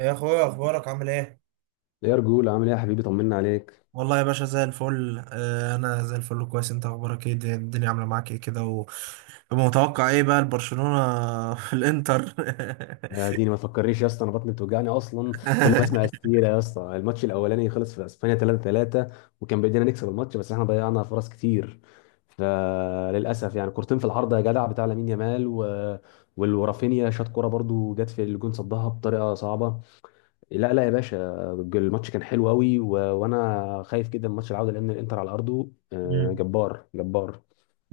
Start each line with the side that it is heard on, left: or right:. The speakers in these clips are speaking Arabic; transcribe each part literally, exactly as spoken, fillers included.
right: يا اخويا اخبارك عامل ايه؟
left: يا رجول، عامل ايه يا حبيبي؟ طمنا عليك.
right: والله يا باشا زي الفل، آه، انا زي الفل كويس. انت اخبارك ايه؟ الدنيا الدنيا عامله معاك ايه كده و- ومتوقع ايه بقى البرشلونه في الانتر؟
left: يا ديني ما تفكرنيش يا اسطى، انا بطني بتوجعني اصلا. كل ما اسمع السيره يا اسطى. الماتش الاولاني خلص في اسبانيا تلاتة تلاتة، وكان بايدينا نكسب الماتش بس احنا ضيعنا فرص كتير. فللاسف يعني كورتين في العارضه يا جدع بتاع لامين يامال و... وال- ورافينيا شاط كوره برضو جت في الجون صدها بطريقه صعبه. لا لا يا باشا، الماتش كان حلو قوي و... وانا خايف جدا من ماتش العوده لان الانتر على ارضه آه،
right: مم.
left: جبار جبار.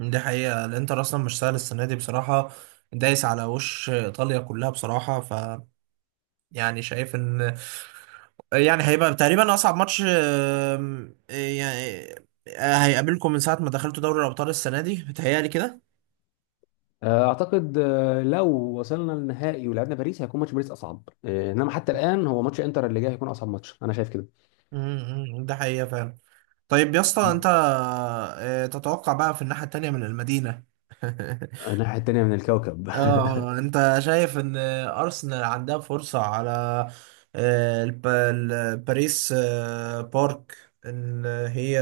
right: دي حقيقه، الانتر اصلا مش سهل السنه دي بصراحه، دايس على وش ايطاليا كلها بصراحه. ف يعني شايف ان يعني هيبقى تقريبا اصعب ماتش، آم، يعني آه، هيقابلكم من ساعه ما دخلتوا دوري الابطال السنه دي، بتهيألي كده.
left: آه، اعتقد آه، لو وصلنا للنهائي ولعبنا باريس هيكون ماتش باريس اصعب، آه، انما حتى الان هو ماتش انتر اللي جاي هيكون اصعب ماتش، انا شايف كده.
right: مم. مم. ده حقيقه فعلا. طيب يا اسطى انت آه، تتوقع بقى في الناحية التانية من المدينة؟
left: الناحيه التانيه من الكوكب
right: اه، انت شايف ان ارسنال عندها فرصة على آه، الب- ال- باريس آه، بارك، ان هي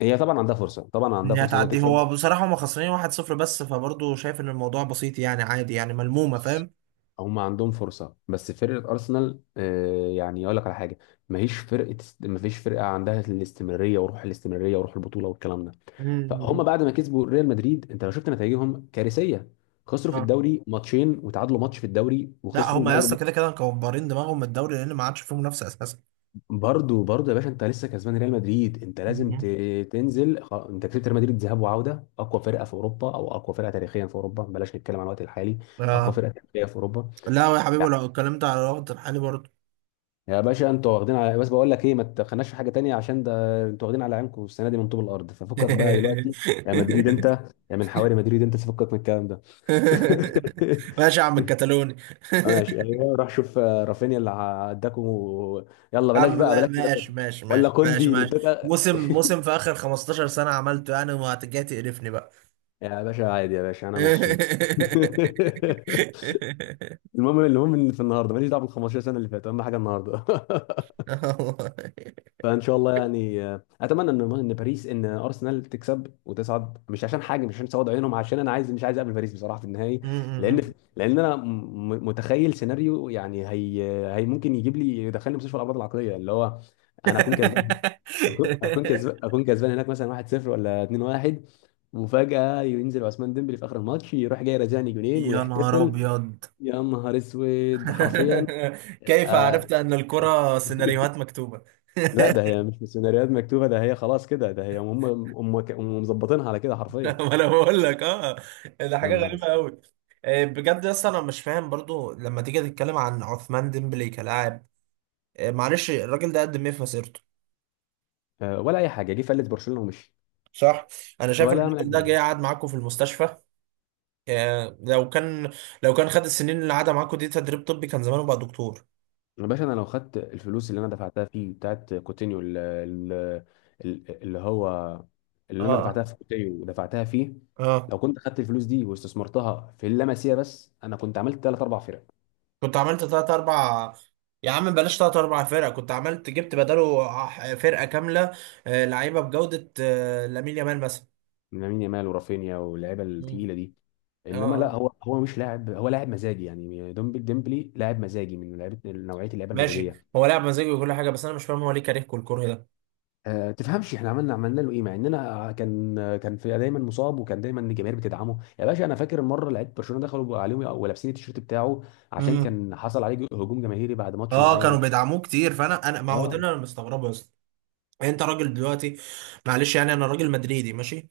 left: هي طبعا عندها فرصه، طبعا عندها
right: انها
left: فرصه انها
right: تعدي.
left: تكسب.
right: هو بصراحة هم خسرانين واحد صفر بس، فبرضه شايف ان الموضوع بسيط، يعني عادي، يعني ملمومة، فاهم.
left: هم عندهم فرصه بس فرقه ارسنال، آه، يعني اقول لك على حاجه. ماهيش فرقه، مفيش فرقه عندها الاستمراريه وروح الاستمراريه وروح البطوله والكلام ده. فهم
right: مم.
left: بعد ما كسبوا ريال مدريد انت لو شفت نتائجهم كارثيه. خسروا في
right: اه،
left: الدوري ماتشين وتعادلوا ماتش في الدوري
right: لا، هم
left: وخسروا
right: يا اسطى
left: اول.
right: كده كده مكبرين دماغهم من الدوري لان ما عادش فيه منافسة اساسا.
left: برضو برضو يا باشا، انت لسه كسبان ريال مدريد، انت لازم
right: مم.
left: ت- تنزل خ- انت كسبت ريال مدريد ذهاب وعوده، اقوى فرقه في اوروبا، او اقوى فرقه تاريخيا في اوروبا، بلاش نتكلم عن الوقت الحالي. اقوى
right: اه،
left: فرقه تاريخيا في اوروبا.
right: لا يا حبيبي،
left: يعني
right: لو اتكلمت على الوقت الحالي برضه.
left: يا باشا انتوا واخدين على، بس بقول لك ايه، ما تخناش في حاجه تانية عشان ده انتوا واخدين على عينكم السنه دي من طوب الارض، ففكك بقى دلوقتي. يا مدريد انت، يا من حواري مدريد انت تفكك من الكلام ده.
right: ماشي يا عم الكتالوني.
left: ماشي، ايوه روح شوف آه، رافينيا اللي عداكم و... يلا
right: يا
left: بلاش
right: عم،
left: بقى
right: ما-
left: بلاش بلاش.
right: ماشي ماشي
left: ولا
right: ماشي ماشي
left: كوندي اللي
right: ماشي.
left: اداك.
right: موسم موسم في اخر خمسة عشر سنة عملته، يعني وهتجي تقرفني بقى؟
left: يا باشا عادي، يا باشا انا مبسوط. المهم، المهم ان في النهارده ماليش دعوه بال خمستاشر سنه اللي فاتت، اهم حاجه النهارده.
right: والله.
left: فان شاء الله يعني، آه، اتمنى ان ان باريس، ان ارسنال تكسب وتصعد، مش عشان حاجه، مش عشان سواد عيونهم، عشان انا عايز، مش عايز اقابل باريس بصراحه في النهائي.
right: م- م- م.
left: لان لان انا م- م- متخيل سيناريو، يعني هي، هي ممكن يجيب لي يدخلني مستشفى الامراض العقليه، اللي هو انا اكون كسبان، اكون اكون كسبان، اكون كسبان هناك مثلا واحد صفر ولا اتنين واحد، وفجأة ينزل عثمان ديمبلي في آخر الماتش يروح جاي رازعني جولين
right: يا نهار
left: ويحتفل.
right: ابيض!
left: يا نهار اسود حرفيا.
right: كيف عرفت
left: آه.
right: ان الكرة سيناريوهات مكتوبة؟
left: لا، ده هي مش سيناريوهات مكتوبة، ده هي خلاص كده، ده هي هم هم هم مظبطينها على كده حرفيا.
right: ما انا بقول لك، اه. ده
left: يا
right: حاجه
left: نهار
right: غريبه
left: اسود.
right: قوي. بجد يا اسطى انا مش فاهم برضو لما تيجي تتكلم عن عثمان ديمبلي كلاعب، آه، معلش الراجل ده قدم ايه في مسيرته؟
left: آه ولا أي حاجة، جه فلت برشلونة ومشي
right: صح. انا شايف ان
left: ولا
right: الراجل ده
left: عمل.
right: جاي قعد معاكم في المستشفى. آه، لو كان لو كان خد السنين اللي قعدها معاكم دي تدريب طبي كان زمانه بقى دكتور.
left: يا باشا انا لو خدت الفلوس اللي انا دفعتها فيه بتاعت كوتينيو ال- ال- ال- اللي هو،
right: اه،
left: اللي انا
right: اه،
left: دفعتها في كوتينيو ودفعتها فيه، لو
right: اه،
left: كنت خدت الفلوس دي واستثمرتها في اللمسيه بس انا كنت عملت ثلاث اربع فرق.
right: كنت عملت تلات اربع. يا عم بلاش تلات اربع فرق، كنت عملت جبت بداله ح- فرقه كامله، آه، لعيبه بجوده، آه، لامين يامال مثلا.
left: من لامين يامال ورافينيا واللعيبه
right: مم.
left: التقيله دي.
right: اه،
left: انما لا،
right: اه،
left: هو هو مش لاعب، هو لاعب مزاجي يعني. ديمبلي ديمبلي لاعب مزاجي، من لعيبه نوعيه اللعيبه
right: ماشي.
left: المزاجيه.
right: هو لعب مزاجي وكل حاجه، بس انا مش فاهم هو ليه كارهكم الكره ده؟
left: آه، تفهمش احنا عملنا عملنا له ايه، مع اننا كان كان في دايما مصاب، وكان دايما الجماهير بتدعمه، يا باشا انا فاكر مره لعيب برشلونه دخلوا عليهم ولابسين التيشيرت بتاعه عشان
right: امم
left: كان حصل عليه هجوم جماهيري بعد ماتش
right: اه، كانوا
left: معين.
right: بيدعموه كتير، فانا انا ما هو ده
left: اه
right: اللي انا مستغربه اصلا. انت راجل دلوقتي، معلش يعني انا راجل مدريدي ماشي.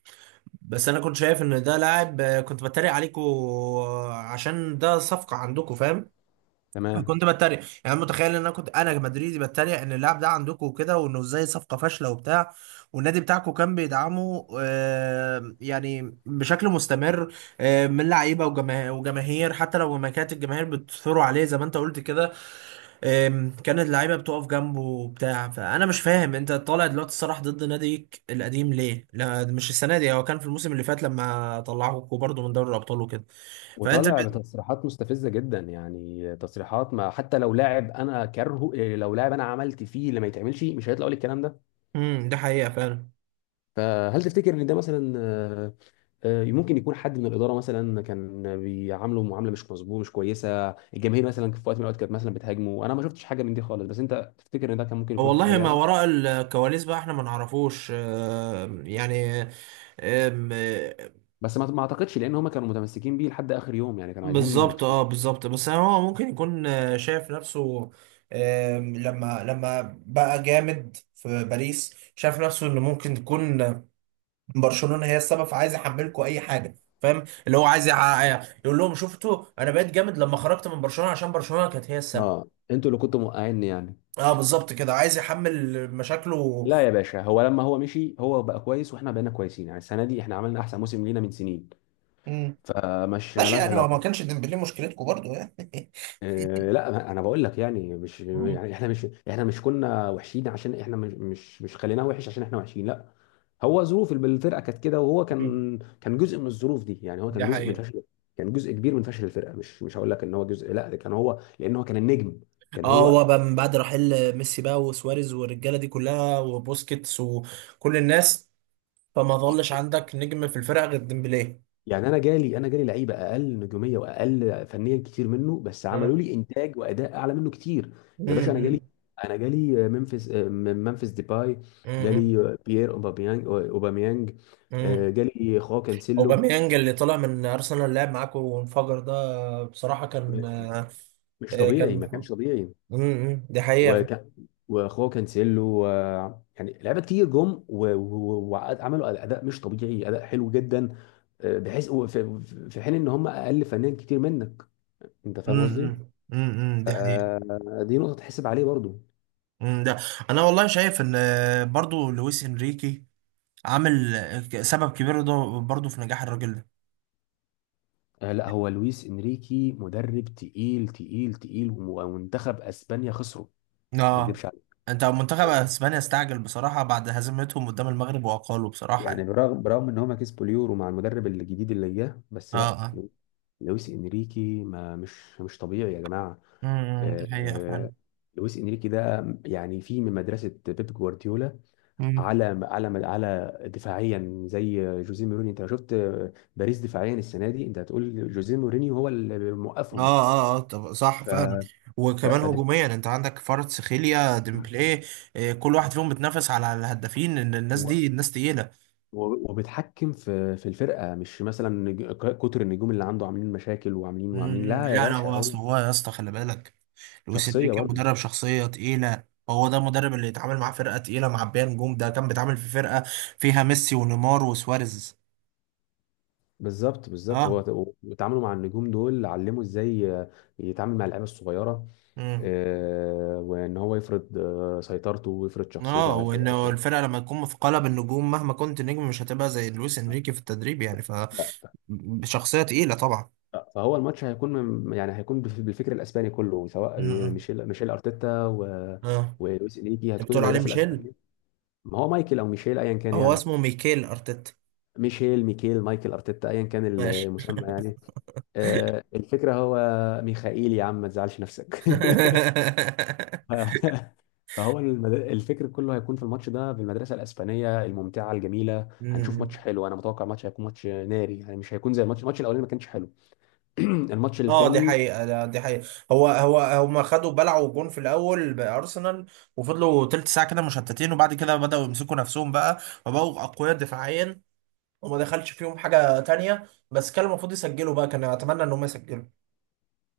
right: بس انا كنت شايف ان ده لاعب، آه، كنت بتريق عليكم آه، عشان ده صفقه عندكم، فاهم.
left: تمام.
right: فكنت بتريق يعني، أنا متخيل ان انا كنت انا مدريدي بتريق ان اللاعب ده عندكم وكده، وانه ازاي صفقه فاشله وبتاع. والنادي بتاعكم كان بيدعمه آه يعني بشكل مستمر، آه من لعيبه وجما- وجماهير، حتى لو ما كانت الجماهير بتثور عليه زي ما انت قلت كده. آم، كانت اللعيبه بتقف جنبه وبتاع، فانا مش فاهم انت طالع دلوقتي الصراح ضد ناديك القديم ليه؟ لا مش السنه دي، هو كان في الموسم اللي فات لما طلعوكوا برضه من دوري الابطال وكده. فانت ب...
left: وطالع بتصريحات مستفزه جدا، يعني تصريحات، ما حتى لو لاعب انا كرهه إيه، لو لاعب انا عملت فيه اللي ما يتعملش مش هيطلع يقول الكلام ده.
right: امم ده حقيقه فعلا.
left: فهل تفتكر ان ده مثلا، آه، ممكن يكون حد من الاداره مثلا كان بيعامله معامله مش مظبوطه مش كويسه، الجماهير مثلا في وقت من الاوقات كانت مثلا بتهاجمه، انا ما شفتش حاجه من دي خالص، بس انت تفتكر ان ده كان ممكن يكون
right: والله
left: حصل
right: ما
left: يعني؟
right: وراء الكواليس بقى احنا ما نعرفوش، آه، يعني. آم، آه،
left: بس ما ما اعتقدش لان هم كانوا متمسكين بيه لحد اخر يوم، يعني كانوا عايزين يخ...
right: بالظبط، اه، بالظبط، بس هو ممكن يكون آه، شايف نفسه. آم، لما لما بقى جامد في باريس شايف نفسه انه ممكن تكون برشلونة هي السبب، فعايز يحملكوا اي حاجة. فاهم اللي هو عايز يع- يقول لهم: شفتوا، انا بقيت جامد لما خرجت من برشلونة عشان برشلونة كانت هي السبب.
left: اه انتوا اللي كنتوا موقعيني يعني.
right: اه، بالظبط كده، عايز يحمل مشاكله.
left: لا يا باشا، هو لما هو مشي هو بقى كويس واحنا بقينا كويسين، يعني السنه دي احنا عملنا احسن موسم لينا من سنين،
right: مم.
left: فمش
right: ماشي،
left: ملهاش
right: يعني ما ما
left: علاقه.
right: كانش ديمبلي مشكلتكم برضو، يعني.
left: آه، لا انا بقول لك يعني، مش
right: مم.
left: يعني احنا مش، احنا مش كنا وحشين عشان احنا مش مش مش خليناه وحش عشان احنا وحشين، لا. هو ظروف الب- الفرقه كانت كده، وهو كان كان جزء من الظروف دي، يعني هو
right: دي
left: كان جزء من
right: حقيقة.
left: فشل. كان جزء كبير من فشل الفرقه، مش مش هقول لك ان هو جزء، لا ده كان هو، لان هو كان النجم. كان
right: اه، هو
left: هو،
right: بقى من بعد رحيل ميسي بقى وسواريز والرجاله دي كلها وبوسكيتس وكل الناس، فما ظلش عندك نجم في الفرقه غير ديمبلي.
left: يعني انا جالي انا جالي لعيبه اقل نجوميه واقل فنيا كتير منه بس عملوا
right: آه.
left: لي انتاج واداء اعلى منه كتير. يا باشا انا جالي
right: امم
left: انا جالي ممفيس ممفيس ديباي،
right: امم
left: جالي بيير اوباميانج اوباميانج، آه،
right: امم
left: جالي خواو كانسيلو.
right: اوباميانج اللي طلع من ارسنال لعب معاكم وانفجر، ده بصراحه كان آه،
left: مش
right: آه،
left: طبيعي، ما
right: كان
left: كانش طبيعي.
right: امم دي حقيقه.
left: وكان، وخواو كانسيلو و... يعني لعيبه كتير جم و- و- وعملوا اداء مش طبيعي، اداء حلو جدا، آه، بحيث في، في حين ان هم اقل فنيا كتير منك. انت فاهم قصدي؟
right: امم امم دي حقيقة.
left: دي نقطة تحسب عليه برضو.
right: امم ده انا والله شايف ان آه، برضو لويس انريكي عامل سبب كبير ده برضه في نجاح الراجل ده.
left: آه، لا هو لويس انريكي مدرب تقيل تقيل تقيل ومنتخب اسبانيا خسره، ما
right: اه،
left: اكدبش عليه.
right: انت منتخب اسبانيا استعجل بصراحة بعد هزيمتهم قدام المغرب وأقالوا، بصراحة
left: يعني
right: يعني.
left: برغم برغم ان هما كسبوا اليورو مع المدرب الجديد اللي جه، بس
right: اه،
left: لا
right: اه،
left: لو- لويس انريكي، ما مش مش طبيعي يا جماعة.
right: امم دي
left: آه،
right: حقيقة
left: آه،
right: فعلا.
left: لويس انريكي ده يعني في من مدرسة بيب جوارديولا،
right: مم.
left: على على على دفاعيا زي جوزيه مورينيو. انت لو شفت آه، باريس دفاعيا السنة دي انت هتقول جوزيه مورينيو هو اللي
right: اه،
left: موقفهم.
right: اه، اه، طب صح
left: ف
right: فعلا.
left: ف-
right: وكمان
left: فدف...
right: هجوميا، انت عندك فرد سخيليا ديمبلي، آه، كل واحد فيهم بتنافس على الهدافين ان الناس
left: و...
right: دي الناس تقيلة.
left: و- وبتحكم في في الفرقه، مش مثلا نج... ك- كتر النجوم اللي عنده عاملين مشاكل وعاملين وعاملين،
right: مم.
left: لا يا
right: لا، انا
left: باشا.
right: هو
left: هو
right: اصل، هو يا اسطى خلي بالك، لويس
left: شخصيه
right: انريكي
left: برضه.
right: مدرب شخصيه تقيله، هو ده المدرب اللي يتعامل معاه فرقه تقيله معبيه نجوم، ده كان بيتعامل في فرقه فيها ميسي ونيمار وسواريز.
left: بالظبط بالظبط،
right: اه،
left: هو وتعامله مع النجوم دول علمه ازاي يتعامل مع اللعيبه الصغيره،
right: امم
left: آه، وان هو يفرض آه، سيطرته ويفرض شخصيته
right: اه،
left: على الفرقه
right: وانه
left: وكده.
right: الفرقه لما تكون مثقله بالنجوم مهما كنت نجم مش هتبقى زي لويس انريكي في التدريب، يعني
left: ف-
right: فشخصيه تقيله طبعا.
left: ف- فهو الماتش هيكون من- يعني هيكون بف- بالفكر الاسباني كله، سواء
right: امم
left: ميشيل ميشيل ارتيتا و-
right: اه،
left: ولويس انيكي،
right: انت
left: هتكون
right: بتقول عليه
left: المدرسه
right: ميشيل؟
left: الاسبانيه. ما هو مايكل او ميشيل ايا كان
right: هو
left: يعني.
right: اسمه ميكيل ارتيتا.
left: ميشيل ميكيل مايكل ارتيتا ايا كان
right: ماشي.
left: المسمى يعني. آه، الفكره هو، ميخائيل يا عم ما تزعلش نفسك. ف- فهو المد... الفكر كله هيكون في الماتش ده بالمدرسه الاسبانيه الممتعه الجميله. هنشوف ماتش
right: مم.
left: حلو، انا متوقع ماتش هيكون ماتش ناري، يعني مش هيكون زي الماتش الماتش الاولاني ما كانش حلو. الماتش
right: اه، دي
left: الثاني.
right: حقيقة. لا، دي حقيقة. هو هو هما خدوا بلعوا جون في الأول بأرسنال، وفضلوا تلت ساعة كده مشتتين وبعد كده بدأوا يمسكوا نفسهم بقى، وبقوا أقوياء دفاعيا، وما دخلش فيهم حاجة تانية، بس كان المفروض يسجلوا بقى، كان أتمنى إن هم يسجلوا.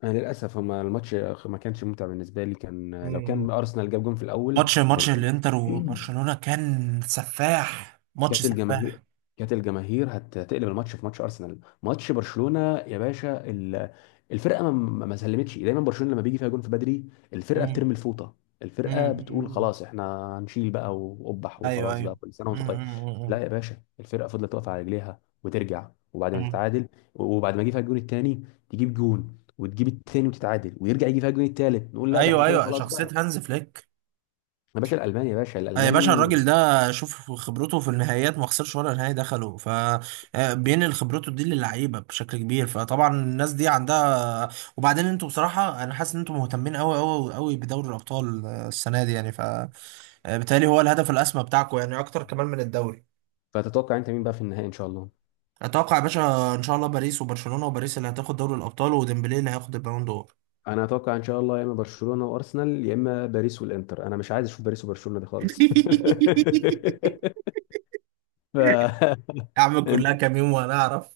left: أنا للأسف، هما الماتش ما كانش ممتع بالنسبة لي، كان لو
right: مم.
left: كان أرسنال جاب جون في الأول
right: ماتش ماتش
left: كان.
right: الانتر وبرشلونة كان سفاح، ماتش
left: كانت الجماهير
right: سفاح.
left: كانت الجماهير هت- هتقلب الماتش في ماتش ارسنال، ماتش برشلونه يا باشا. ال- الفرقه ما ما- ما سلمتش، دايما برشلونه لما بيجي فيها جون في بدري الفرقه
right: مم.
left: بترمي الفوطه. الفرقه
right: مم.
left: بتقول
right: مم.
left: خلاص احنا هنشيل بقى وقبح،
right: ايوه،
left: وخلاص بقى
right: ايوه.
left: كل سنه
right: مم.
left: وانت طيب.
right: مم.
left: لا
right: مم.
left: يا باشا، الفرقه فضلت واقفه على رجليها وترجع، وبعد ما
right: مم.
left: تتعادل، وبعد ما يجي فيها الجون الثاني تجيب جون وتجيب التاني وتتعادل، ويرجع يجي فيها الجون التالت نقول لا ده
right: ايوه،
left: احنا كده
right: ايوه،
left: خلاص
right: شخصية
left: بقى.
right: هانز فليك،
left: يا باشا الالماني، يا باشا
right: آه، يا باشا
left: الالماني.
right: الراجل ده، شوف خبرته في النهائيات، ما خسرش ولا نهائي دخله فبينقل خبرته دي للعيبه بشكل كبير، فطبعا الناس دي عندها. وبعدين انتوا، بصراحه انا حاسس ان انتوا مهتمين قوي قوي قوي بدوري الابطال آه، السنه دي يعني، فبالتالي هو الهدف الاسمى بتاعكم يعني اكتر كمان من الدوري.
left: فتتوقع انت مين بقى في النهائي ان شاء الله؟
right: اتوقع يا باشا ان شاء الله باريس وبرشلونه، وباريس اللي هتاخد دوري الابطال وديمبلي اللي هياخد البالون دور.
left: انا اتوقع ان شاء الله يا اما برشلونه وارسنال، يا اما باريس والانتر. انا مش عايز اشوف باريس وبرشلونه دي خالص. ف
right: اعمل
left: ان
right: كلها كام يوم وانا اعرف.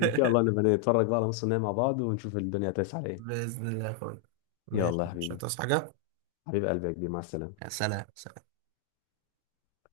left: إن شاء الله نبقى نتفرج بقى على نص النهائي مع بعض ونشوف الدنيا هتسعى على ايه.
right: باذن الله يا اخويا. ماشي
left: يلا يا
right: مش
left: حبيبي،
right: هتصحى حاجه.
left: حبيب قلبي يا كبير، مع
right: يا
left: السلامه.
right: سلام سلام.